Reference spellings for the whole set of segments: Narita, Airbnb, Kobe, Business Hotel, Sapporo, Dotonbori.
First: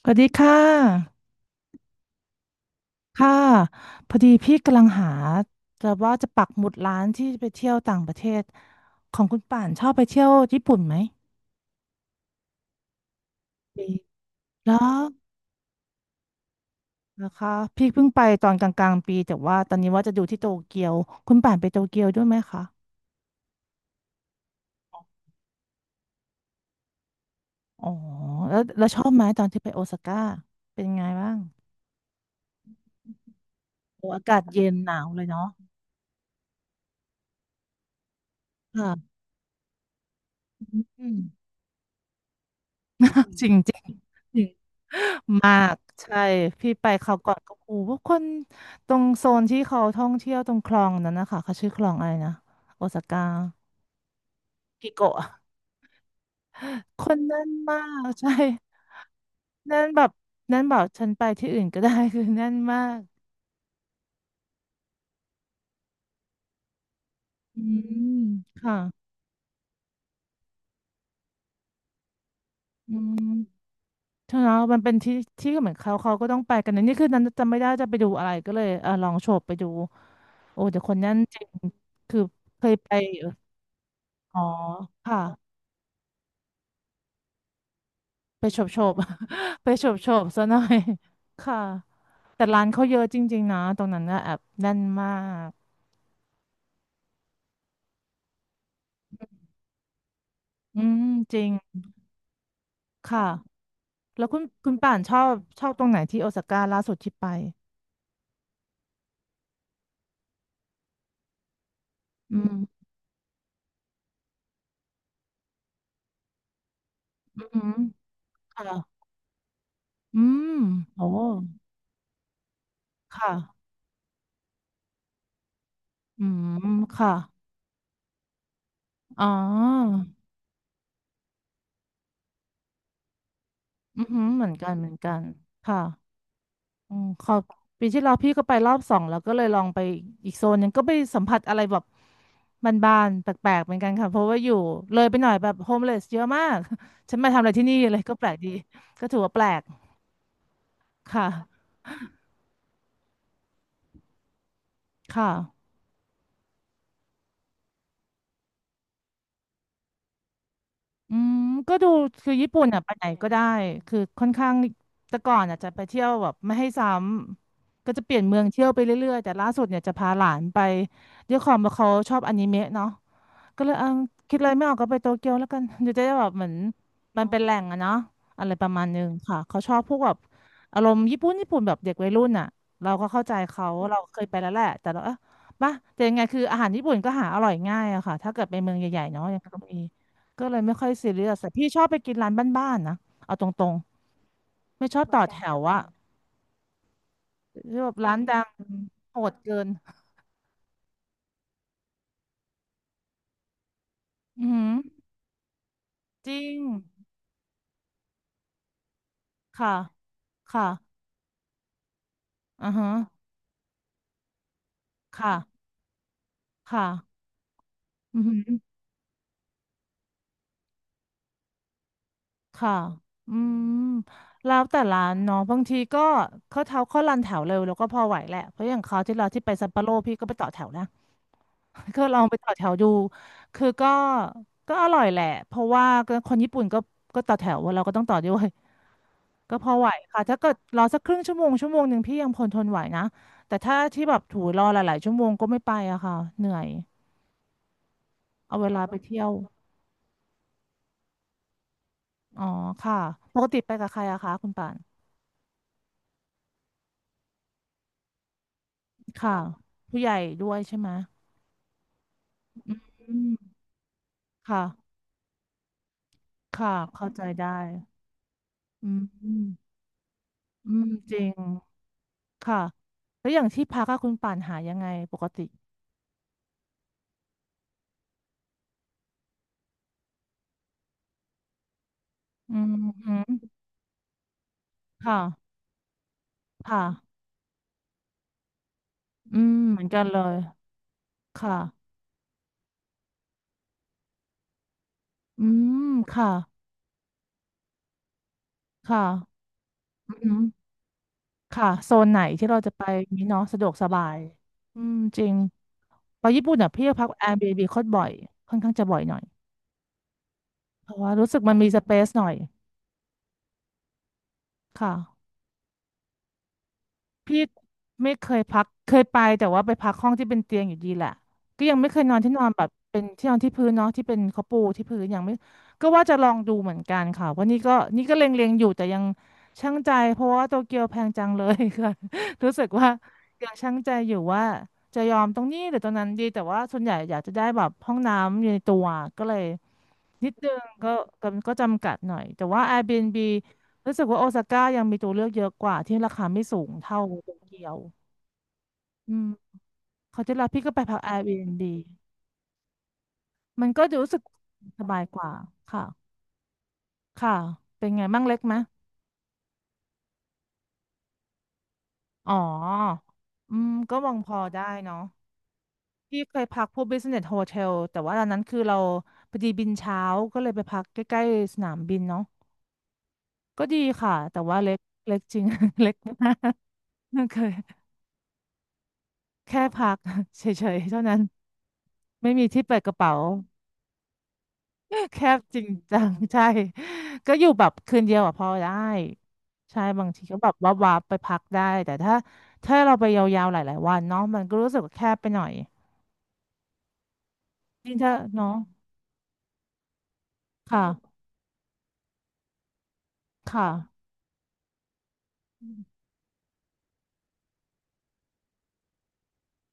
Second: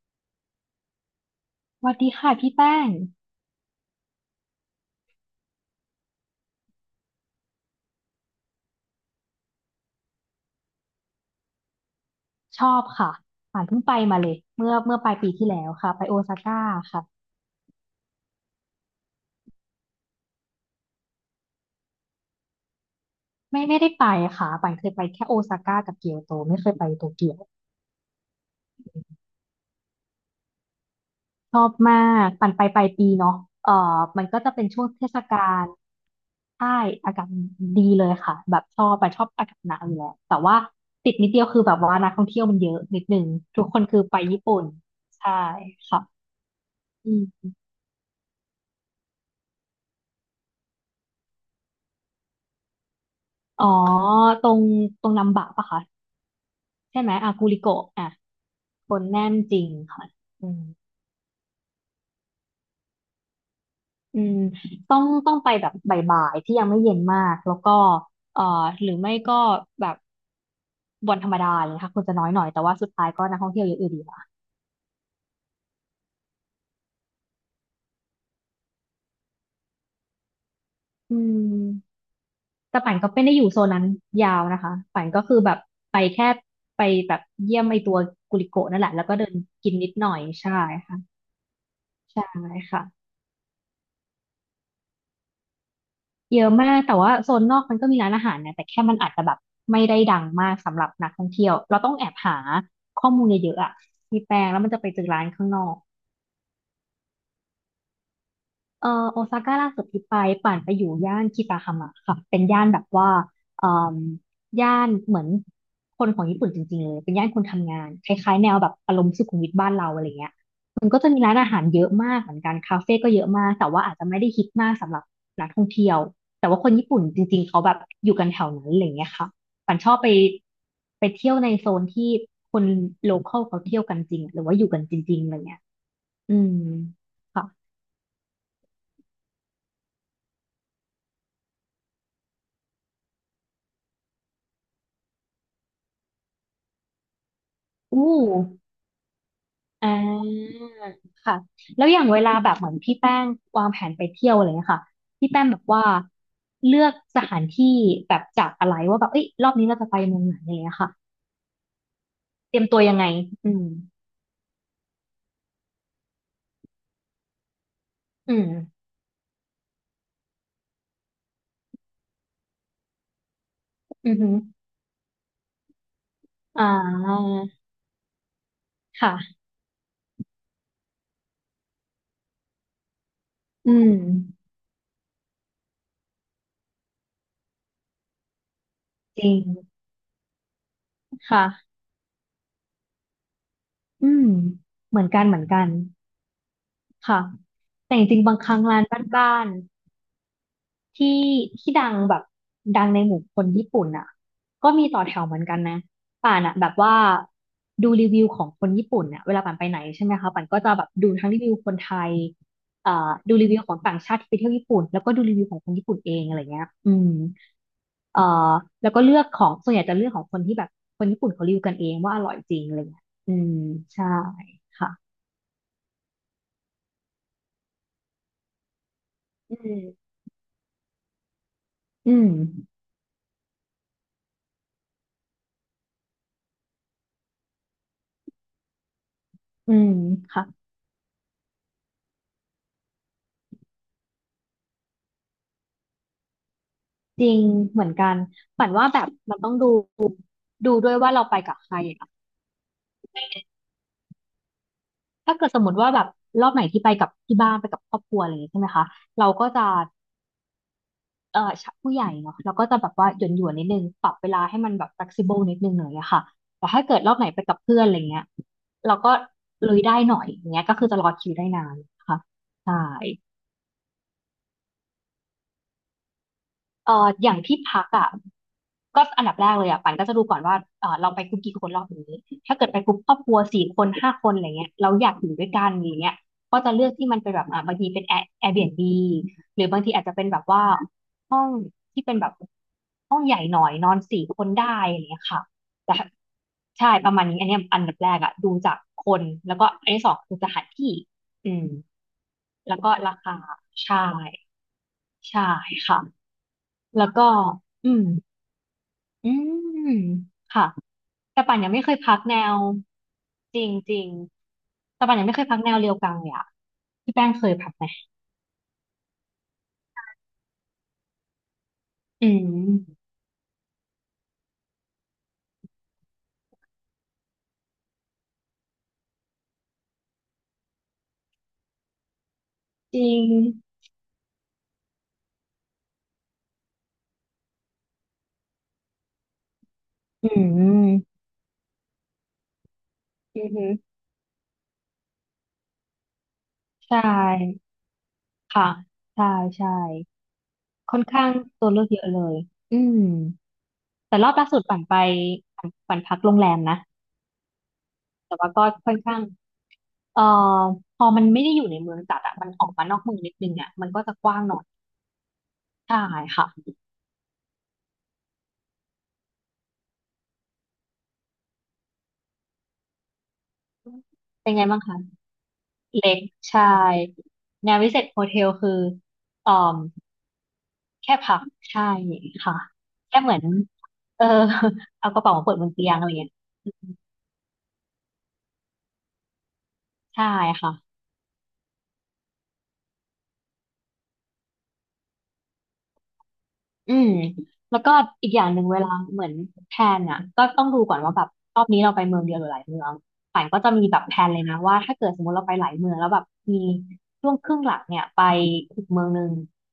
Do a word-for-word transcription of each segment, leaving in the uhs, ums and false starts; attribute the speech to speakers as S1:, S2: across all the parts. S1: สวัสดีค่ะ
S2: สวัสดีค่ะพี่แป้ง
S1: ค่ะพอดีพี่กำลังหาจะว่าจะปักหมุดร้านที่ไปเที่ยวต่างประเทศของคุณป่านชอบไปเที่ยวญี่ปุ่นไหม
S2: ชอบค่ะป่านเพิ่ง
S1: ดี
S2: ไปมาเลยเมื่
S1: แล้
S2: อเมื่อปลายปี
S1: ว
S2: ที่แล้วค่ะไปโอซาก้าค่ะ
S1: นะคะพี่เพิ่งไปตอนกลางๆปีแต่ว่าตอนนี้ว่าจะดูที่โตเกียวคุณป่านไปโตเกียวด้วยไหมคะ
S2: ไม่ไม่ได้ไปค่ะป่านเคยไปแค่โอซาก้ากับเกียวโตไม่เคยไปโตเกียว
S1: อ๋อแล้วแล้วชอบไหมตอนที่ไปโอซาก้าเป็นไงบ้าง
S2: ชอบมากป่นไปปลายปีเนาะเอ่อ
S1: โอ้อา
S2: มัน
S1: กา
S2: ก็
S1: ศ
S2: จะเป็
S1: เย็
S2: น
S1: น
S2: ช่วง
S1: หนา
S2: เท
S1: ว
S2: ศ
S1: เลย
S2: กา
S1: เนาะ
S2: ลใช่อากาศดีเลยค่ะแบบชอบไปน
S1: ค่ะ
S2: ชอบอากาศหนาวอยู่แล้วแต่ว่า
S1: อื
S2: ติด
S1: ม
S2: นิดเดียวคือแบบว่านักท่องเที่ยวมันเยอะนิดนึง
S1: จริง
S2: ทุก
S1: จ
S2: ค
S1: ริ
S2: น
S1: ง
S2: คือไปญี่ปุ่นใช่
S1: มากใช่
S2: ค่ะ
S1: พี่ไปค
S2: อื
S1: ราวก่อน
S2: ม
S1: ก็โอ้โหพวกคนตรงโซนที่เขาท่องเที่ยวตรงคลองนั้นนะคะเขาชื่อคลองอะไรนะโอซาก้า
S2: อ๋อตรง
S1: กิ
S2: ตร
S1: โกะ
S2: งนัมบะปะคะ
S1: ค
S2: ใช่ไหม
S1: น
S2: อา
S1: แน่
S2: กู
S1: น
S2: ริ
S1: มา
S2: โกะ
S1: ก
S2: อ่ะ
S1: ใช่
S2: คนแน่นจริง
S1: แน่นแบ
S2: ค่ะ
S1: บ
S2: อื
S1: แน่
S2: ม
S1: นแบบฉันไปที่อื่นก็ได้ คือแน่นมาก
S2: อืมต้องต้องไปแบบบ่ายๆที่ยังไม่เย็นมากแล้ว
S1: อื
S2: ก็
S1: ม
S2: เอ่อ
S1: ค่ะ
S2: หรือไม่ก็แบบวันธรรมดาเลยนะคะคนจะน้อยหน่อยแต่ว่าสุด
S1: อื
S2: ท้ายก็นักท่องเที่ยว
S1: ม
S2: เยอะอยู่ดีค่ะ
S1: ใช่แล้วมันเป็นที่ที่เหมือนเขาเขาก็ต้องไปกันนะนี่คือนั้นจำไม่ได้จะไปดูอะไรก็เลยเออลองโฉบไปดูโอ้แต่คนแน่
S2: อื
S1: นจริง
S2: ม
S1: คือเคย
S2: แต่
S1: ไป
S2: ป่านก็
S1: อยู่
S2: ไม่ได้อยู่โซนนั้นยา
S1: อ๋อ
S2: วนะคะป่าน
S1: ค่ะ
S2: ก็คือแบบไปแค่ไปแบบเยี่ยมไอตัวกุ
S1: ไป
S2: ลิ
S1: โฉ
S2: โกะ
S1: บโฉ
S2: นั่นแหละ
S1: บ
S2: แล้วก็เดิน
S1: ไป
S2: กิน
S1: โฉ
S2: นิด
S1: บ
S2: ห
S1: โฉ
S2: น่อย
S1: บซะห
S2: ใช่
S1: น่อย
S2: ค่ะ
S1: ค่ะ
S2: ใช่
S1: แต่ร้าน
S2: ค่ะ
S1: เขาเยอะจริงๆนะตรงนั้นนะแอบแน่นมาก
S2: เยอะมากแต่ว่าโซนนอกมันก็มีร้านอาหารนะแต่แค่มันอาจจะแบบไม่ได้ดังมากสำ
S1: อื
S2: หรับ
S1: ม
S2: นักท่อง
S1: จริ
S2: เที่
S1: ง
S2: ยวเราต้องแอบหาข้อ
S1: ค่ะ
S2: มูลเยอะๆอะพี่
S1: แล้ว
S2: แป
S1: คุณ
S2: งแล้วมั
S1: คุ
S2: น
S1: ณ
S2: จะไป
S1: ป่า
S2: เจ
S1: น
S2: อ
S1: ชอ
S2: ร้าน
S1: บ
S2: ข้างน
S1: ช
S2: อ
S1: อบ
S2: ก
S1: ตรงไหนที่โอซาก้าล่าสุดที่ไป
S2: เอ่อโอซาก้าล่าสุดที่ไปป่านไปอยู่ย่านคิตาฮามะค่ะ
S1: อื
S2: เป็นย่า
S1: ม
S2: นแบบว่าเอ่มย่านเหมือนคนของญี่ปุ่นจริงๆเลยเป็นย่านค
S1: อื
S2: น
S1: ม
S2: ทำงานคล้ายๆแนวแบบอา
S1: ค่ะ
S2: รมณ์สุขุมวิทบ้านเราอะไร
S1: อื
S2: เงี้ย
S1: ม
S2: มันก็
S1: โอ้
S2: จะมีร้านอาหารเยอะมากเหมือนกันคาเฟ่ก็
S1: ค
S2: เยอะมาก
S1: ่ะ
S2: แต่ว่าอาจจะไม่ได้ฮิตมากสำหรับนักท่องเที่ยว
S1: อื
S2: แต่
S1: ม
S2: ว่าคนญี่ปุ่น
S1: ค่ะ
S2: จริงๆเขาแบบอยู่กันแถวนั้นอะไรเงี้ย
S1: อ๋
S2: ค่ะ
S1: อ
S2: ป่านชอบไปไปเที่ยวในโซนที่คนโลคอลเขาเที่ยวกัน
S1: อือ
S2: จริ
S1: หื
S2: ง
S1: อ
S2: ห
S1: เห
S2: รือ
S1: มือน
S2: ว่าอ
S1: กั
S2: ยู่
S1: น
S2: กัน
S1: เหมือ
S2: จ
S1: นกั
S2: ริง
S1: น
S2: ๆอะไรเงี้ย
S1: ค่ะ
S2: อืม
S1: อืมขอ
S2: ค่ะ
S1: ปีที่แล้วพี่ก็ไปรอบสองแล้วก็เลยลองไปอีกโซนหนึงก็ไปสัมผัสอะไรแบบบานๆแปลกๆเหมือนกันค่ะเพราะว่าอยู่เลยไปหน่อยแบบโฮมเลสเยอะมาก ฉันมาทำอะไรที่นี่เล
S2: อู้
S1: ยก็แปลกดีก็ถือว่าแปลก
S2: อ่า
S1: ค่ะ
S2: ค่ะแล้วอย่างเวลาแบบเหมือนพี่แป้งวางแผนไปเที่ยวอะไรเงี้ยค่ะ
S1: ค่ะ
S2: พี่แป้งแบบว่าเลือกสถานที่แบบจากอะไรว่าแบบเอ้ยรอบนี้เราจะไปเมืองไหนอะไรเงี้ยค่ะ
S1: อืมก็ดูคือญี่
S2: เตรี
S1: ปุ่
S2: ยม
S1: น
S2: ตั
S1: อ่ะ
S2: ว
S1: ไป
S2: ยัง
S1: ไหน
S2: ไง
S1: ก็ได้
S2: อืม
S1: คือค่อนข้างแต่ก่อนอ่ะจะไปเที่ยวแบบไม่ให้ซ้ำก็จะเปลี่ยน
S2: อื
S1: เมือ
S2: ม
S1: งเที่ยวไปเรื่อยๆแต่ล่าสุดเนี่ยจะพาหลานไปด้วยความว่าเขาชอบอนิเมะเนาะ ก็เลยเอา
S2: อือหือ
S1: คิดอะไรไม่ออกก็ไปโตเกียวแล้วกันเดี๋ยวจะได้แบบเหมือน
S2: อ่
S1: มัน
S2: า
S1: เป็นแหล่งอะเนาะอะไรประมาณนึง
S2: ค่ะ
S1: ค่ะเขาชอบพวกแบบอารมณ์ญี่ปุ่นญี่ปุ่นแบบเด็กวัยรุ่นอะเราก็เข้าใจเขา
S2: อืม
S1: เราเคยไปแล้วแหละแต่เราเออป่ะแต่ยังไงคืออาหารญี่ปุ่นก็หาอร่อยง่ายอะค่ะถ้าเกิดไปเมืองใหญ่ๆ
S2: จ
S1: เนาะ
S2: ริ
S1: ยั
S2: ง
S1: งก็มีก็เลยไม่ค่อยซีเรียสแต่พี่
S2: ค่ะ
S1: ชอบไปกินร้านบ้านๆนะเอาตรง
S2: อืม
S1: ๆไม่ช
S2: เหมื
S1: อ
S2: อ
S1: บ
S2: น
S1: ต่อ
S2: กัน
S1: แถ
S2: เหมือน
S1: ว
S2: กันค่ะ
S1: อะที่แบ
S2: แต่
S1: บ
S2: จ
S1: ร้าน
S2: ริงๆบา
S1: ดั
S2: งค
S1: ง
S2: รั้งร้าน
S1: โหด
S2: บ้าน
S1: เกิ
S2: ๆ
S1: น
S2: ที่ที่ดังแบบดังในหมู่คนญี่ปุ่นอ่ะ
S1: อือหื
S2: ก็
S1: อ
S2: มีต่อแถวเหมือนกันนะ
S1: จ
S2: ป่าน
S1: ริ
S2: อ่ะ
S1: ง
S2: แบบว่าดูรีวิวของคนญี่ปุ่นเนี่ยเวลาป่านไป
S1: ค่ะ
S2: ไหนใช่ไหมคะป่านก็
S1: ค่ะ
S2: จะแบบดูทั้งรีวิวคนไทย
S1: อือฮะ
S2: เอ่อดูรีวิวของต่างชาติที่ไปเที่ยวญี่ปุ่นแล้วก็ดู
S1: ค่ะ
S2: รีวิวของคนญี่ปุ่นเองอะไรเงี้ยอืม
S1: ค่ะ อื
S2: เอ่
S1: อหือ
S2: อแล้วก็เลือกของส่วนใหญ่จะเลือกของคนที่แบบคนญี่ปุ่นเขารีวิวกันเองว่าอร่อยจริง
S1: ค่ะ
S2: อะไรเงี้ยอื
S1: อื
S2: ม
S1: ม
S2: ใช่
S1: แล้วแต่
S2: ค่ะ
S1: ร้านเนาะบางทีก็เขาเท้าเขารันแถวเร็วแล้วก็พอไหวแหละเพราะอย่างเขาวที่เราที่ไป
S2: อื
S1: ซัปโปโร
S2: ม
S1: พี่ก็ไปต่อแถวนะ ก็
S2: อื
S1: ลอง
S2: ม
S1: ไปต่อแถวดูคือก็ก็อร่อยแหละเพราะว่าก็คนญี่ปุ่นก็ก็ต่อแถวเราก็ต้องต่อด้วยก็พ
S2: อื
S1: อไหว
S2: ม
S1: ค่ะถ้า
S2: ค่ะ
S1: เกิดรอสักครึ่งชั่วโมงชั่วโมงหนึ่งพี่ยังพลทนไหวนะแต่ถ้าที่แบบถูรอหลายๆชั่วโมงก็ไม่ไปอะค่ะเหนื่อย
S2: จริงเหมือนกัน
S1: เอา
S2: ฝั
S1: เว
S2: น
S1: ลา
S2: ว่า
S1: ไป
S2: แบบ
S1: เที่ยว
S2: มันต้องดูดูด้วยว่าเราไปกับใครอะ
S1: อ๋อค่ะปกติไปกับใครอะคะคุณป่าน
S2: ถ้าเกิดสมมติว่าแบบรอบไหนที่ไปกับที่บ้านไปกับครอบครัวอะไรอย่างงี้ใช่ไหมคะเรา
S1: ค่ะ
S2: ก็จะ
S1: ผู้ใหญ่ด้วยใช่ไหม
S2: เอ่อชะผู้ใหญ่เนาะเราก็จะแบบว่า
S1: อื
S2: หย่อนหย่น
S1: ม
S2: นิดนึงปรับเวลาให้
S1: ค่ะ
S2: มันแบบ flexible นิดนึงหน่อยอะค่ะแต่
S1: ค่ะ
S2: ถ้าเกิด
S1: เข้า
S2: รอบ
S1: ใจ
S2: ไหนไป
S1: ได้
S2: กับเพื่อนอะไรเงี้ย
S1: อื
S2: เรา
S1: ม
S2: ก็
S1: อืม
S2: ลุยได้หน่อยอย่างเงี้ย
S1: อื
S2: ก็คื
S1: ม
S2: อจะรอ
S1: จริ
S2: คิ
S1: ง
S2: วได้นานนะคะ
S1: ค่ะ
S2: ใช่
S1: แล้วอย่างที่พักอะคุณป่านหายังไงปกติ
S2: เอ่ออย่างที่พักอ่ะก็อันดับแรกเลยอ่ะปันก็จะดูก่อนว่าเออเราไปกลุ่มกี่คนรอบนี้
S1: อื
S2: ถ้าเกิด
S1: ม
S2: ไปกลุ่มค
S1: อื
S2: รอบครัว
S1: ม
S2: สี่คนห้าคนอะไรเงี้ยเราอยาก
S1: ค่ะ
S2: อยู่ด้วยกันอย่างเงี้ยก็จะ
S1: ค่ะ
S2: เลือกที่มันเป็นแบบอ่ะบางทีเป็นแอร์ Airbnb
S1: อืม
S2: หรือ
S1: เห
S2: บา
S1: มื
S2: ง
S1: อน
S2: ที
S1: กั
S2: อา
S1: น
S2: จจะ
S1: เล
S2: เป็น
S1: ย
S2: แบบว่าห้อง
S1: ค่ะ
S2: ที่เป็นแบบห้องใหญ่หน่อยนอนสี่คนได้อะไรเงี้ยค่ะ
S1: อืม
S2: แต่
S1: ค่ะ
S2: ใช่ประมาณนี้อันเนี้ยอันดับแรกอ่ะดูจากค
S1: ค่ะ
S2: นแล้วก็อันที่ส
S1: อื
S2: องคือ
S1: ม
S2: สถานที่อืม
S1: ค่ะโซนไหนที่เราจะ
S2: แล้ว
S1: ไป
S2: ก็รา
S1: นี้
S2: คา
S1: เนาะสะดวกส
S2: ใช่
S1: บายอืมจริง
S2: ใช่ค่ะ
S1: ไปญี่ปุ่นอ่ะพี่พั
S2: แล้
S1: ก
S2: วก็
S1: Airbnb โคตร
S2: อื
S1: บ่
S2: ม
S1: อยค่อนข้างจะบ่อยหน่อย
S2: อืมค่ะ
S1: เพราะว่ารู้สึก
S2: แต่
S1: มั
S2: ป่า
S1: น
S2: น
S1: มี
S2: ยัง
S1: ส
S2: ไม่
S1: เป
S2: เคย
S1: ซ
S2: พัก
S1: หน่อย
S2: แนวจริงจริงแต่ป่านยั
S1: ค่ะ
S2: งไม่เคยพักแนวเรียวกังเลยอะพี่แป้ง
S1: พี่
S2: เคยพักไหม
S1: ไม่เคยพักเคยไปแต่ว่าไปพักห้องที่เป็นเตียงอยู่ดีแหละก็ยังไม่เคยนอน
S2: อื
S1: ที่นอนแบบเป็น
S2: ม
S1: ที่นอนที่พื้นเนาะที่เป็นเขาปูที่พื้นยังไม่ก็ว่าจะลองดูเหมือนกันค่ะว่าะนี่ก็นี่ก็เล็งๆอยู่แต่ยังชั่งใจเพราะว่าโตเกียวแพงจังเลย ค่ะ รู้สึกว่า
S2: จริง
S1: ยังชั่งใจอยู่ว่าจะยอมตรงนี้หรือตรงนั้นดีแต่ว่าส่วนใหญ่อยากจะได้แบบห้องน้ำอยู่ในตัวก็เลย
S2: อื
S1: นิดนึงก็
S2: ม
S1: ก็ก็จำกัดหน่อยแต่ว่า Airbnb
S2: อือฮึ
S1: รู้สึกว่าโอซาก้ายังมีตัวเลือกเยอะกว่าที่ราคาไม่สูง
S2: ใช
S1: เท่าโตเกี
S2: ่
S1: ยว
S2: ค่ะ
S1: อืม
S2: ใช่ใช่
S1: เขาจะรับพี่ก็ไปพั
S2: ค่
S1: ก
S2: อนข้าง
S1: Airbnb
S2: ตัวเลือกเยอะเลยอืม
S1: มันก็รู้
S2: แต่
S1: สึก
S2: รอบล่าสุดป่า
S1: ส
S2: นไป
S1: บายกว่า
S2: ป่าน
S1: ค่ะ
S2: ป่านพักโรงแรมนะ
S1: ค่ะเป็นไงมั่งเล็
S2: แต่
S1: ก
S2: ว่า
S1: ไหม
S2: ก็ค่อนข้างเอ่อพอมันไม่ได้อยู่ในเมืองจัด
S1: อ๋
S2: อะมันออกมานอ
S1: อ
S2: กเมืองนิดนึง
S1: อื
S2: อะ
S1: ม
S2: มัน
S1: ก็
S2: ก็
S1: ม
S2: จะ
S1: อง
S2: ก
S1: พ
S2: ว้า
S1: อ
S2: งหน่อ
S1: ได้
S2: ย
S1: เนาะ
S2: ใช่
S1: พี่เคย
S2: ค่ะ
S1: พักพวก Business Hotel แต่ว่าตอนนั้นคือเราพอดีบินเช้าก็เลยไปพักใกล้ๆสนามบินเนาะก็ดีค่ะแต่
S2: เป็น
S1: ว่า
S2: ไง
S1: เล็ก
S2: บ้างคะ
S1: เล็กจริง เล็ก
S2: เล็ก
S1: มาก
S2: ใช่
S1: เคย
S2: งานวิเศษโฮเทลคือเอ่
S1: แค่
S2: อ
S1: พัก เฉยๆเท่า
S2: แค่
S1: นั้น
S2: พักใช่
S1: ไม่มี
S2: ค่ะ
S1: ที่เปิดกระเป๋า
S2: แค่เหมือนเออ เอา
S1: แค
S2: กระเป๋า
S1: บ
S2: มาเปิ
S1: จ
S2: ด
S1: ริ
S2: บ
S1: ง
S2: นเตียง
S1: จั
S2: อะไร
S1: ง
S2: อย่าง เงี้ย
S1: ใช่ ก็อยู่แบบคืนเดียวอะพอได้ ใช่บางที
S2: ใช่
S1: ก็แบบวั
S2: ค่ะ
S1: บวับไปพักได้แต่ถ้าถ้าเราไปยาวๆหลายๆวันเนาะมันก็รู้สึกว่าแคบไปหน่อย
S2: อืมแล้วก็
S1: ยิ่งถ้า
S2: อีกอย่า
S1: เนาะ
S2: งหนึ่งเวลาเหมือนแพลนอ่ะก็ต้องดูก่อนว่า
S1: ค่ะ
S2: แบบรอบนี้เราไปเมืองเดียวหรือหลายเมือง ป่านก็
S1: ค่ะ
S2: จะมีแบบแผนเลยนะว่าถ้าเกิดสมมติเราไปหลายเมืองแล้วแบบมีช่วงครึ่งหลังเนี่ยไปอีกเมืองหนึ่ง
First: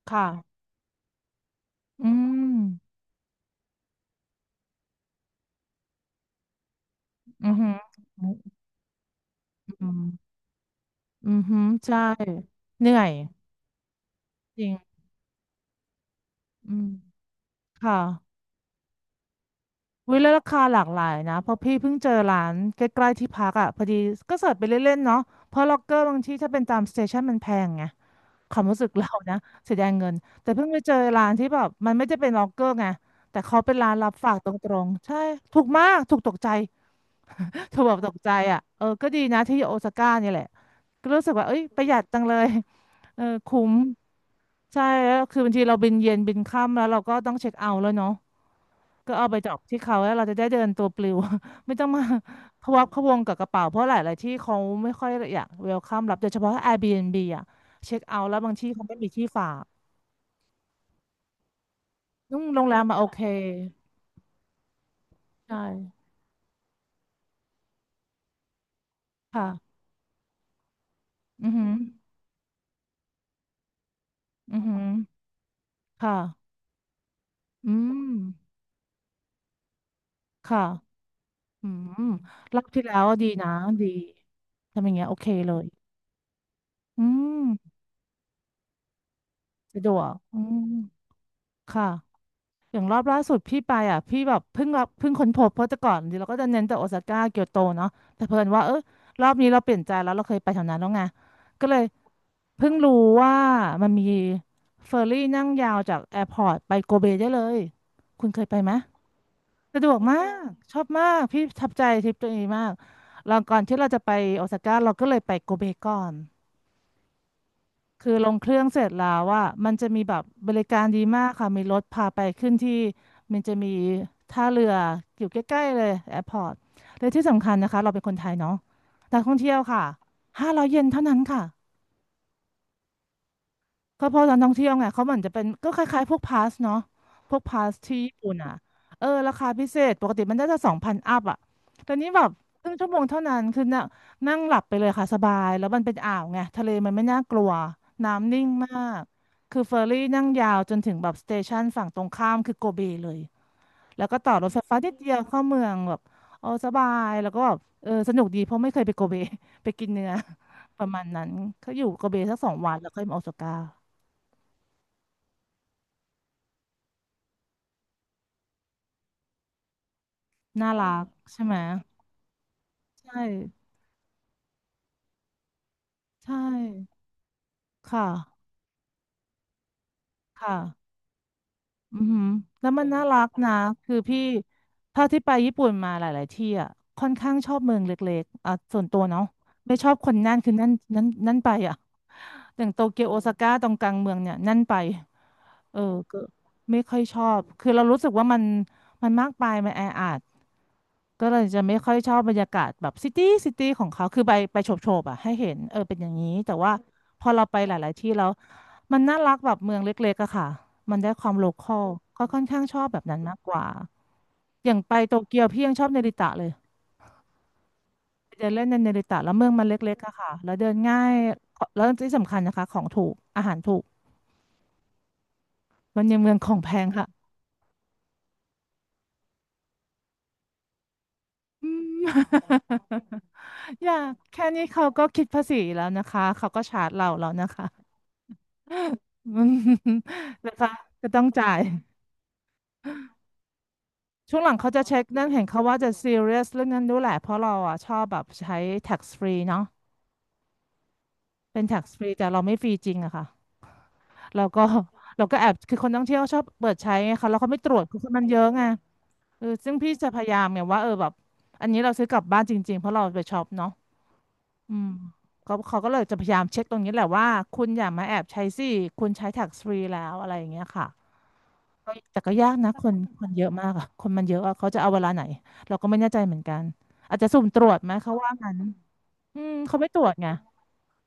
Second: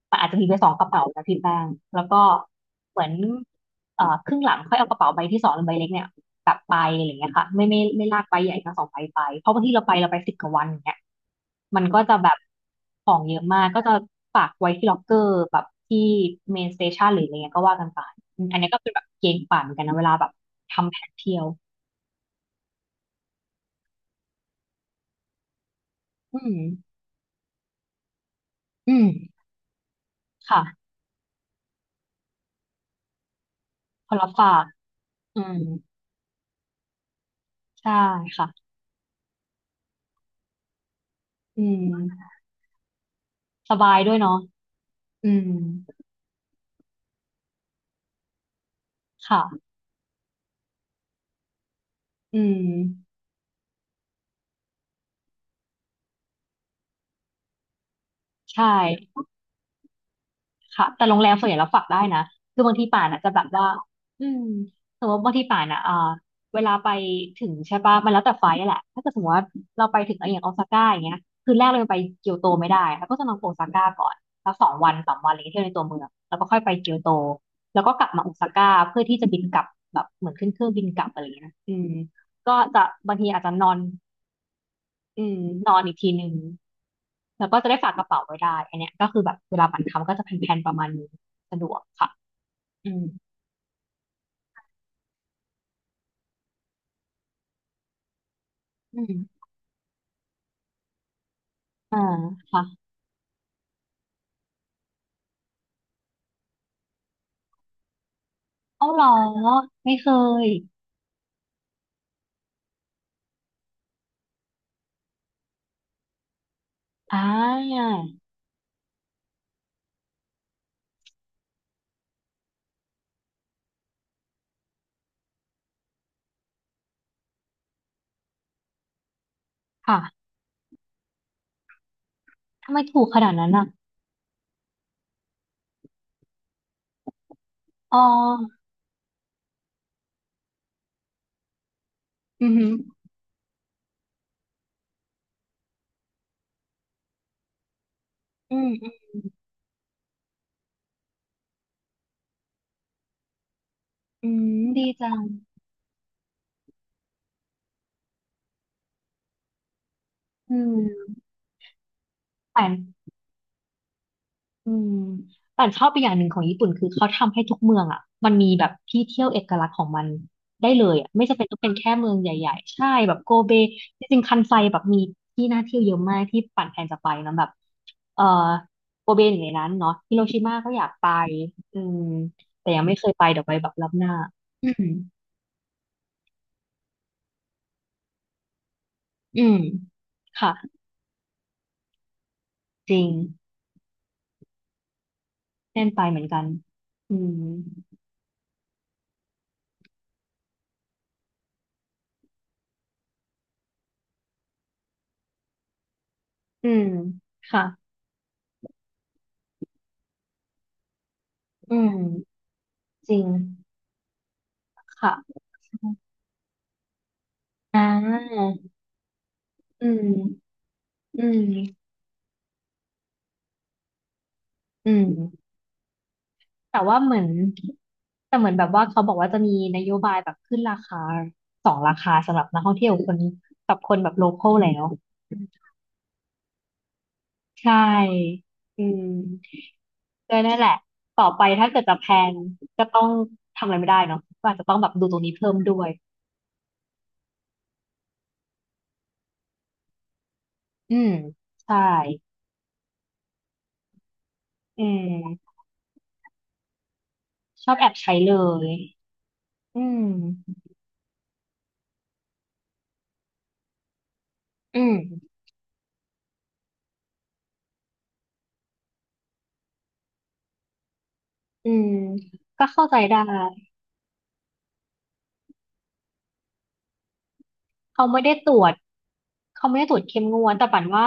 S2: ขัน
S1: ค่ะ
S2: อาจจะมีไปสองกระเป๋านะพี่แป้งแล้ว
S1: อื
S2: ก็
S1: ม
S2: เหมือนเอ่อครึ่งหลังค่อยเอากระเป๋าใบที่สองหรือใบเล็กเนี่ยกลับไปอะไรอย่างเงี้ยค่ะ
S1: อือ
S2: ไม่
S1: หือ
S2: ไม่ไม่ลา
S1: อื
S2: กใบให
S1: ม
S2: ญ่ทั้งสองใบไปเพราะบางที่เรา
S1: อื
S2: ไป
S1: ม
S2: เราไปสิบกว่าวันอย่างเงี้ย
S1: ออหือ
S2: มัน
S1: ใช่
S2: ก็จะแบบ
S1: เหนื่อ
S2: ข
S1: ย
S2: องเยอะมากก็จะฝาก
S1: จริ
S2: ไว้
S1: ง
S2: ที่ล็อกเกอร์แบบที่เมน
S1: อื
S2: สเต
S1: ม
S2: ชันหรืออะไรเงี้ยก็ว่ากัน
S1: ค่ะ
S2: ไปอมอันนี้ก็เป็นแบบเกณฑ์ขวัเหมือนกันนะเวลา
S1: วิ
S2: แบ
S1: แล้
S2: บ
S1: วราคาหลาก
S2: ทำแผ
S1: หลา
S2: น
S1: ย
S2: เที่
S1: นะ
S2: ยว
S1: เพราะพี่เพิ่งเจอร้านใกล้ๆที่พักอ่ะพอดีก็เสิร์ชไปเล่นๆเนาะเพราะล็อกเกอร์บางที่
S2: อื
S1: ถ้าเป็นตามส
S2: ม
S1: เตชันมันแพงไง ความรู้สึก
S2: อืม
S1: เรานะเสียดายเงินแต่
S2: ค่ะ
S1: เพิ่งไปเจอร้านที่แบบมันไม่ได้เป็นล็อกเกอร์ไงแต่เขาเป็นร้านรั
S2: ค
S1: บ
S2: นรั
S1: ฝา
S2: บ
S1: กต
S2: ฝาก
S1: รงๆใช่
S2: อืม
S1: ถูกมากถูกตกใจถูก
S2: ใช่
S1: แบบตกใจอ่ะ
S2: ค่ะ
S1: เออก็ดีนะที่โอซาก้าเนี่ยแหละก็รู้สึกว่าเอ้ย
S2: อื
S1: ประหยัดจัง
S2: ม
S1: เลยเออคุ้
S2: ส
S1: ม
S2: บายด้วยเนาะ
S1: ใช่แล้ว
S2: อื
S1: คือ
S2: ม
S1: บางทีเราบินเย็นบินค่ำแล้วเราก็ต้องเช็คเอาท์แล้วเนาะ ก็เอาไปดรอป
S2: ค่ะ
S1: ที่เขาแล้วเราจะได้เดินตัวปลิว ไม่ต้องมา
S2: อื
S1: พะวักพะว
S2: ม
S1: งกับกระเป๋าเพราะหลายๆที่เขาไม่ค่อยอยากเวลคัมรับโดยเฉพาะ Airbnb อ่ะเช็คเอาท์แล้วบาง
S2: ใช่
S1: ที่เขาไม่มีที่ฝาก
S2: ค่ะแต่โรงแรมส่วนใหญ่เราฝากได้นะ
S1: นุ่งโร
S2: คือ
S1: ง
S2: บา
S1: แร
S2: ง
S1: ม
S2: ที
S1: มาโอ
S2: ป่าน
S1: เค
S2: อ่ะจะแบบว่าอืมสมมติบางที
S1: ใช่
S2: ป่านอ่ะเอ่อเวลาไปถึงใช่ปะมันแล้วแต่ไฟล์อะแหละถ้าเกิดสมมติว่า
S1: ค่ะ
S2: เราไปถึงอย่างโอซาก้าอย่างเงี้ย
S1: อือ
S2: คืน
S1: หื
S2: แรก
S1: อ
S2: เรายังไปเกียวโตไม่ได้เราก็จะนอนโอซาก้าก่อนสัก
S1: อือ
S2: สอ
S1: หื
S2: ง
S1: อ
S2: วันสามวันอะไรเงี้ยเที่ยวในตัวเมือง
S1: ค่ะ
S2: แล้วก็ค่อยไปเกียวโต
S1: อื
S2: แล้วก็กลั
S1: ม
S2: บมาโอซาก้าเพื่อที่จะบินกลับแบบเหมือนขึ้นเค
S1: ค่ะ
S2: รื่องบินกลับอะไรเงี้ย
S1: อื
S2: อื
S1: ม
S2: มก็
S1: รอบ
S2: จะ
S1: ที่แล้ว
S2: บาง
S1: ดี
S2: ทีอาจ
S1: นะ
S2: จะนอน
S1: ดีทำอย่างเงี้ยโอ
S2: อื
S1: เค
S2: ม
S1: เลย
S2: นอนอีกทีหนึ่ง
S1: อื
S2: แล้วก็จะ
S1: ม
S2: ได้ฝากกระเป๋าไว้ได้ อันเนี้ยก็คือแบบเวลาบั
S1: สะ
S2: น
S1: ดว
S2: ทำ
S1: ก
S2: ก็จะ
S1: อื
S2: แผ่น
S1: ม
S2: ๆประมาณนี้สะดวก
S1: ค่ะ
S2: ค่ะ
S1: อย่างร
S2: อื
S1: อบ
S2: ม
S1: ล่าสุดพี่ไปอ่ะพี่แบบเพิ่งรับเพิ่งค้นพบเพราะแต่ก่อนเราก็จะเน้นแต่โอซาก้าเกียวโตเนาะแต่เพิ่นว่าเออ
S2: อื
S1: รอบ
S2: ม
S1: นี้เราเปลี่ยนใจแล้วเราเคยไปแถวนั้นแล้วไงก็เลย
S2: อ่า
S1: เพิ่ง
S2: ค่ะ
S1: รู้ว่ามันมีเฟอร์รี่นั่งยาวจากแอร์พอร์ตไปโกเบได้เลยคุณเคยไปไหม
S2: เอาเหรอ
S1: สะดว
S2: ไม่
S1: ก
S2: เค
S1: มา
S2: ย
S1: กชอบมากพี่ประทับใจทริปตัวเองมากแล้วก่อนที่เราจะไปโอซาก้าเราก็เลยไปโกเบก่อน
S2: อ่า
S1: คือลงเครื่องเสร็จแล้วว่ามันจะมีแบบบริการดีมากค่ะมีรถพาไปขึ้นที่มันจะมีท่าเรืออยู่ใกล้ๆเลยแอร์พอร์ตและที่สำคัญนะคะเราเป็นคนไทยเนาะนักท่องเที่ยวค่ะ
S2: ค่ะ
S1: ห้าร้อยเยนเท่านั้นค่ะ
S2: ทำไมถูกขนาดนั้นอ่ะ
S1: ก็เพราะตอนท่องเที่ยวไงเขาเหมือนจะเป็นก็คล้ายๆพวกพาสเนาะพวกพาสที่
S2: อ๋อ
S1: ญี่ปุ่นอ่ะเออราคาพิเศษปกติมันน่าจะสองพันอัพอ่ะแต่นี้แบบ
S2: อือ
S1: ค
S2: หื
S1: รึ่
S2: อ
S1: งชั่วโมงเท่านั้นคือนั่งนั่งหลับไปเลยค่ะสบายแล้วมันเป็นอ่าวไงทะเลมันไม่น่ากลัวน้ำนิ่ง
S2: อืม
S1: มา
S2: อื
S1: ก
S2: ม
S1: คือเฟอร์รี่นั่งยาวจนถึงแบบสเตชันฝั่งตรงข้ามคือโกเบเลยแล้วก็
S2: อื
S1: ต่อรถ
S2: ม
S1: ไฟฟ้า
S2: ดี
S1: นิด
S2: จั
S1: เดียว
S2: ง
S1: เข้าเมืองแบบเออสบายแล้วก็แบบเออสนุกดีเพราะไม่เคยไปโกเบ ไปกินเนื้อ
S2: อื
S1: ประมาณ
S2: ม
S1: นั้นเขาอยู่โกเบสักสอง
S2: แปล
S1: วันแล้วค่อย
S2: ก
S1: มาโอซาก้า
S2: อืมแต่ชอบไปอย่างหนึ่งของญี่ปุ่นคือเขาทำให้ทุกเมืองอ่ะมันมีแบบที่เที่ยวเอกลักษณ์ของมันได้
S1: น่า
S2: เล
S1: รั
S2: ย
S1: ก
S2: อ่ะไม่จำ
S1: ใช่
S2: เป็น
S1: ไหม
S2: ต้องเป็นแค่เมืองใหญ่ๆ ใช่แบ
S1: ใช่
S2: บโกเบจริงๆคันไซแบบมีที่น่าเที่ยวเยอะมาก
S1: ใช่
S2: ที่ปั่นแผนจะไปเนอะแบบ
S1: ค่ะ
S2: เออโกเบอยู่ในนั้นเนาะฮิโรชิมา
S1: ค่ะ
S2: ก็อยากไปอื
S1: อื
S2: ม
S1: อหือแล้
S2: แต่
S1: ว
S2: ยั
S1: มั
S2: ง
S1: น
S2: ไม่
S1: น่า
S2: เคย
S1: รั
S2: ไป
S1: ก
S2: เดี๋ยว
S1: นะ
S2: ไปแบบรอบ
S1: คือ
S2: หน้า
S1: พี่
S2: อืม
S1: เท่าที่ไปญี่ปุ่นมาหลาย ๆ ที่อ่ะค่อนข้างชอบเมืองเล็กๆอ่ะส่วนตัวเนาะ
S2: อืม
S1: ไม่ชอบคนแน่น
S2: ค่ะ
S1: คือแนั่นแนั่นแนั่นไปอ่ะอย่างโต
S2: จ
S1: เกี
S2: ริ
S1: ยว
S2: ง
S1: โอซาก้าตรงกลางเมืองเนี่ยแนั่นไปเออ
S2: เน่นไปเห
S1: ก็
S2: มือนกัน
S1: ไม่ค่อย
S2: อื
S1: ชอบ
S2: ม
S1: คือเรารู้สึกว่ามันมันมากไปมันแออัดก็เลยจะไม่ค่อยชอบบรรยากาศแบบซิตี้ซิตี้ของเขาคือไปไปโฉบๆอ่ะให้เห็นเออเป็นอย่างนี้แต่
S2: อื
S1: ว่า
S2: ม
S1: พอเราไป
S2: ค่ะ
S1: หลายๆที่แล้ว มันน่ารักแบบเมืองเล็กๆอะค่ะ มันได้ความโลคอ
S2: อื
S1: ล
S2: ม
S1: ก็ค่อนข้างชอบแบบ
S2: จ
S1: นั้
S2: ริ
S1: น
S2: ง
S1: มากกว่า อย่างไปโตเกี
S2: ค่ะ
S1: ยวพี่ยังชอบเนริตะเลย
S2: อ่
S1: ไป
S2: า
S1: เดินเล่นในเนริตะแล้วเมืองมัน
S2: อื
S1: เล็กๆ
S2: ม
S1: อะค่ะแล้วเดินง่าย
S2: อื
S1: แล้ว
S2: ม
S1: ที่สำคัญนะคะของถูกอาหารถูก
S2: อืม
S1: มันยังเมืองของแพ
S2: แต่
S1: ง
S2: ว่า
S1: ค่ะ
S2: เหมือนแต่เหมือนแบบว่าเขาบอกว่าจะมีนโยบายแบบขึ้นราคา
S1: อื
S2: สอง
S1: ม
S2: ราคาสำหรับนักท่องเที่ยวคนกับ
S1: อ
S2: ค
S1: ย่า
S2: นแบบโลค
S1: แค่
S2: อล
S1: นี้
S2: แล้
S1: เขา
S2: ว
S1: ก็คิดภาษีแล้วนะคะเขาก็ชาร์จเราแล้วนะคะ
S2: ใช ่ อืม
S1: อืม
S2: ก็
S1: นะ
S2: นั่นแห
S1: คะ
S2: ละ
S1: จะต้อ
S2: ต่
S1: ง
S2: อไป
S1: จ่าย
S2: ถ้าเกิดจะแพลนก็ต้องทำอะไรไม่ได้เนาะ
S1: ช่วง
S2: ก็
S1: หลั
S2: อา
S1: ง
S2: จจะ
S1: เขา
S2: ต้อง
S1: จะ
S2: แบบ
S1: เช็
S2: ดู
S1: ค
S2: ตรง
S1: นั่น
S2: นี้
S1: เห็น
S2: เพิ่ม
S1: เขา
S2: ด้
S1: ว่า
S2: ว
S1: จะ
S2: ย
S1: ซีเรียสเรื่องนั้นด้วยแหละเพราะเราอ่ะชอบแบบใช้ tax free เนาะ
S2: อืม
S1: เป็น
S2: ใช่
S1: tax free แต่เราไม่ฟรีจริงอะค่ะเราก็
S2: อื
S1: เราก็แอบ
S2: ม
S1: คือคนท่องเที่ยวชอบเปิดใช้ไงคะแล้วเขาไม่
S2: ช
S1: ต
S2: อ
S1: ร
S2: บ
S1: วจ
S2: แอบ
S1: คือคน
S2: ใช้
S1: มัน
S2: เล
S1: เยอะไง
S2: ย
S1: เออซึ่ง
S2: อื
S1: พี่จะพยายาม
S2: ม
S1: ไงว่าเออแบบอันนี้เราซื้อกลับบ้านจริงๆเพราะเราไปช็อปเนาะอื
S2: อื
S1: ม
S2: ม
S1: เขาเขาก็เลยจะพยายามเช็คตรงนี้แหละว่าคุณอย่ามาแอบใช้สิคุณใช้ tax free แล้วอะไรอย่างเงี้ยค่ะ
S2: อืม
S1: ก็แต่ก็ยาก
S2: ก็
S1: นะค
S2: เข้า
S1: น
S2: ใจ
S1: ค
S2: ได้
S1: นเยอะมากอะคนมันเยอะอะเขาจะเอาเวลาไหนเราก็ไม่แน่ใจเหมือนกันอาจจะสุ่มตรวจไหม
S2: เขา
S1: เขา
S2: ไม่
S1: ว่า
S2: ได้ต
S1: งั้
S2: ร
S1: น
S2: วจ
S1: อืม
S2: เขา
S1: เขา
S2: ไม่ได้
S1: ไม่
S2: ตร
S1: ต
S2: ว
S1: ร
S2: จ
S1: วจ
S2: เข้ม
S1: ไง
S2: งวดแต่ปันว่า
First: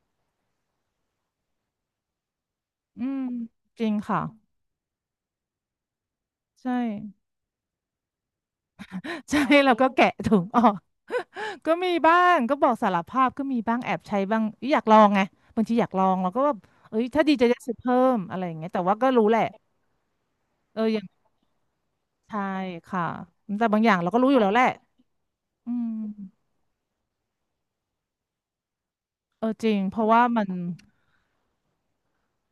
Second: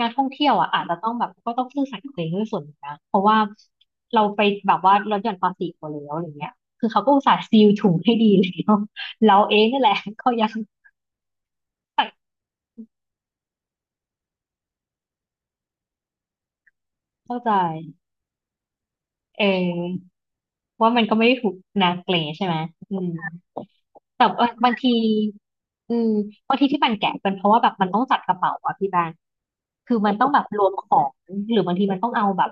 S2: นักท่องเที่ยวอ่ะอาจจะต้องแบบก็ต้องซื่อสัตย์กับตัวเองด้วยส่วนหนึ่งนะ
S1: อื
S2: เพ
S1: ม
S2: ราะว่า
S1: จริงค่ะ
S2: เราไปแบบว่าลดหย่อนภาษีเขาแล้วอะไรเงี้ย
S1: ใช่
S2: คือเขาก็อุตส่าห์ซีลถุงให้ดีแล้ว เรา
S1: ใช่
S2: เอ ง
S1: แล้ว
S2: นี่
S1: ก็
S2: แหละ
S1: แกะ
S2: เขา
S1: ถุง
S2: ยัง
S1: ออก ก็มีบ้างก็บอกสารภาพก็มีบ้างแอบใช้บ้างอยากลองไงบางทีอยากลองเราก็แบบเอ้ยถ้าดี
S2: เข้า
S1: จะ
S2: ใจ
S1: จะซื้อเพิ่มอะไรอย่างเงี้ยแต่ว่าก็รู้แหละ
S2: เออ
S1: เออ
S2: ว่า
S1: ยั
S2: มัน
S1: ง
S2: ก็ไม่ได้ถูกนาเกล
S1: ใช่
S2: ใช่ไหมอื
S1: ค่ะ
S2: ม
S1: แต่บางอย่างเราก็
S2: แต่
S1: รู้อยู่
S2: เออ
S1: แล้วแหละ
S2: บางที
S1: อืม
S2: อืมบางทีที่มันแกะเป็นเพราะว่าแบบมันต้องจัดกระเป๋าอะพี่บาน
S1: เออจริงเพ
S2: คือ
S1: ราะ
S2: มัน
S1: ว่า
S2: ต้องแบ
S1: มั
S2: บ
S1: น
S2: รวมของหรือบางทีมันต้องเอาแบบ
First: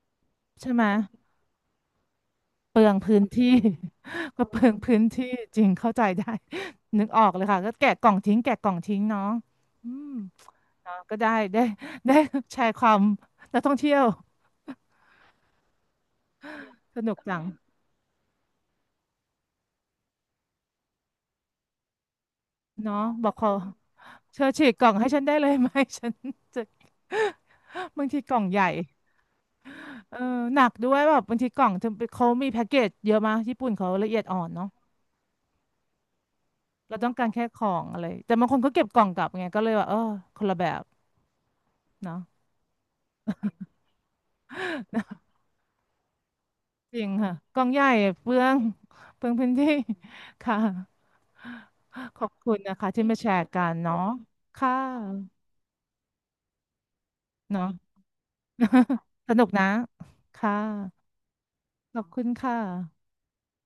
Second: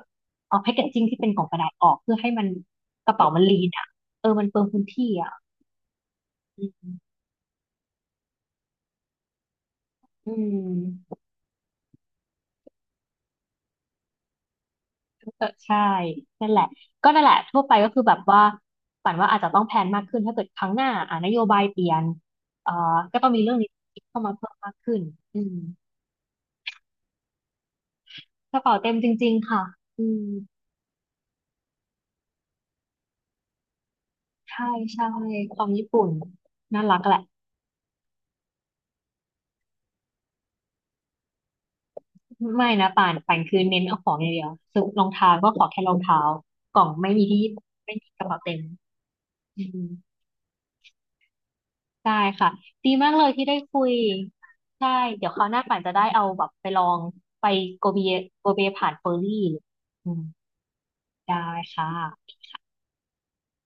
S2: เอา
S1: ใช่
S2: แพ็กเก
S1: ไหม
S2: จจิ้งที่เป็นกล่องกระดาษออกเพื่อให้มัน
S1: เปลือง
S2: ก
S1: พื้
S2: ระ
S1: น
S2: เป๋ามัน
S1: ที่
S2: ลีนอะเออ
S1: ก็
S2: มัน
S1: เป
S2: เปลือ
S1: ลื
S2: ง
S1: อง
S2: พื้น
S1: พื้น
S2: ที่
S1: ที่
S2: อะ
S1: จริงเข้าใจได้
S2: อื
S1: นึกออกเลยค่ะก็แกะกล่องทิ้งแกะกล่องทิ้งเนาะอืมเนาะ
S2: ม
S1: ก็ได้ได้ได้แชร์ความนักท่องเที่ยว
S2: เออใช่นั่นแหละ
S1: ส
S2: ก็
S1: นุก
S2: นั่นแห
S1: จั
S2: ละ
S1: ง
S2: ทั่วไปก็คือแบบว่าปั่นว่าอาจจะต้องแพลนมากขึ้นถ้าเกิดครั้งหน้าอ่านโยบายเปลี่ยนเอ่อ
S1: เนาะ
S2: ก็
S1: บ
S2: ต้อ
S1: อ
S2: ง
S1: ก
S2: มี
S1: ขอ
S2: เรื่องนี้เข้ามา
S1: เธอ
S2: เพิ่ม
S1: ฉี
S2: มา
S1: ก
S2: ก
S1: กล่อง
S2: ขึ้น
S1: ให้ฉันได้
S2: อื
S1: เลย
S2: ม
S1: ไหม ฉัน จะบางทีกล่อง
S2: ก
S1: ให
S2: ระ
S1: ญ่
S2: เป๋าเต็มจริงๆค่ะอื
S1: เออ
S2: ม
S1: หนักด้วยแบบบางทีกล่องเธอไปเขามีแพ็กเกจเยอะมากญี่ปุ่นเขาละเอียดอ่อนเนาะ
S2: ใช่ใช่ความญี่ปุ่นน่า
S1: เรา
S2: รัก
S1: ต้อ
S2: แห
S1: ง
S2: ละ
S1: การแค่ของอะไรแต่บางคนเขาเก็บกล่องกลับไงก็เลยว่าเออคนละแบบเนาะ
S2: ไม่นะป่านป่านคือเน้นเอาของอย่างเดียวสุดรองเท้าก็ขอแค่รองเท้ากล่อง
S1: จริง
S2: ไม่มี
S1: ค่ะ
S2: ที่ญี่
S1: กล่
S2: ปุ่
S1: อ
S2: น
S1: งใหญ่
S2: ไม่มีก
S1: เป
S2: ระ
S1: ลื
S2: เป๋า
S1: อ
S2: เต็
S1: ง
S2: ม
S1: เปลืองพื้น
S2: อื
S1: ที่
S2: ม
S1: ค่ะ
S2: ได้
S1: ขอบ
S2: ค่ะ
S1: คุณนะคะ
S2: ดี
S1: ที่
S2: มาก
S1: มา
S2: เล
S1: แช
S2: ยที่
S1: ร์
S2: ได้
S1: กัน
S2: คุย
S1: เนาะค่ะ
S2: ใช่เดี๋ยวคราวหน้าป่านจะได้เอาแบบไปลองไป
S1: เนาะ
S2: โกเบโกเบผ่านเฟอร์
S1: ส
S2: รี่
S1: นุกนะ
S2: อืม
S1: ค่ะ
S2: ได้ค
S1: ขอบคุณ
S2: ่ะ
S1: ค่ะ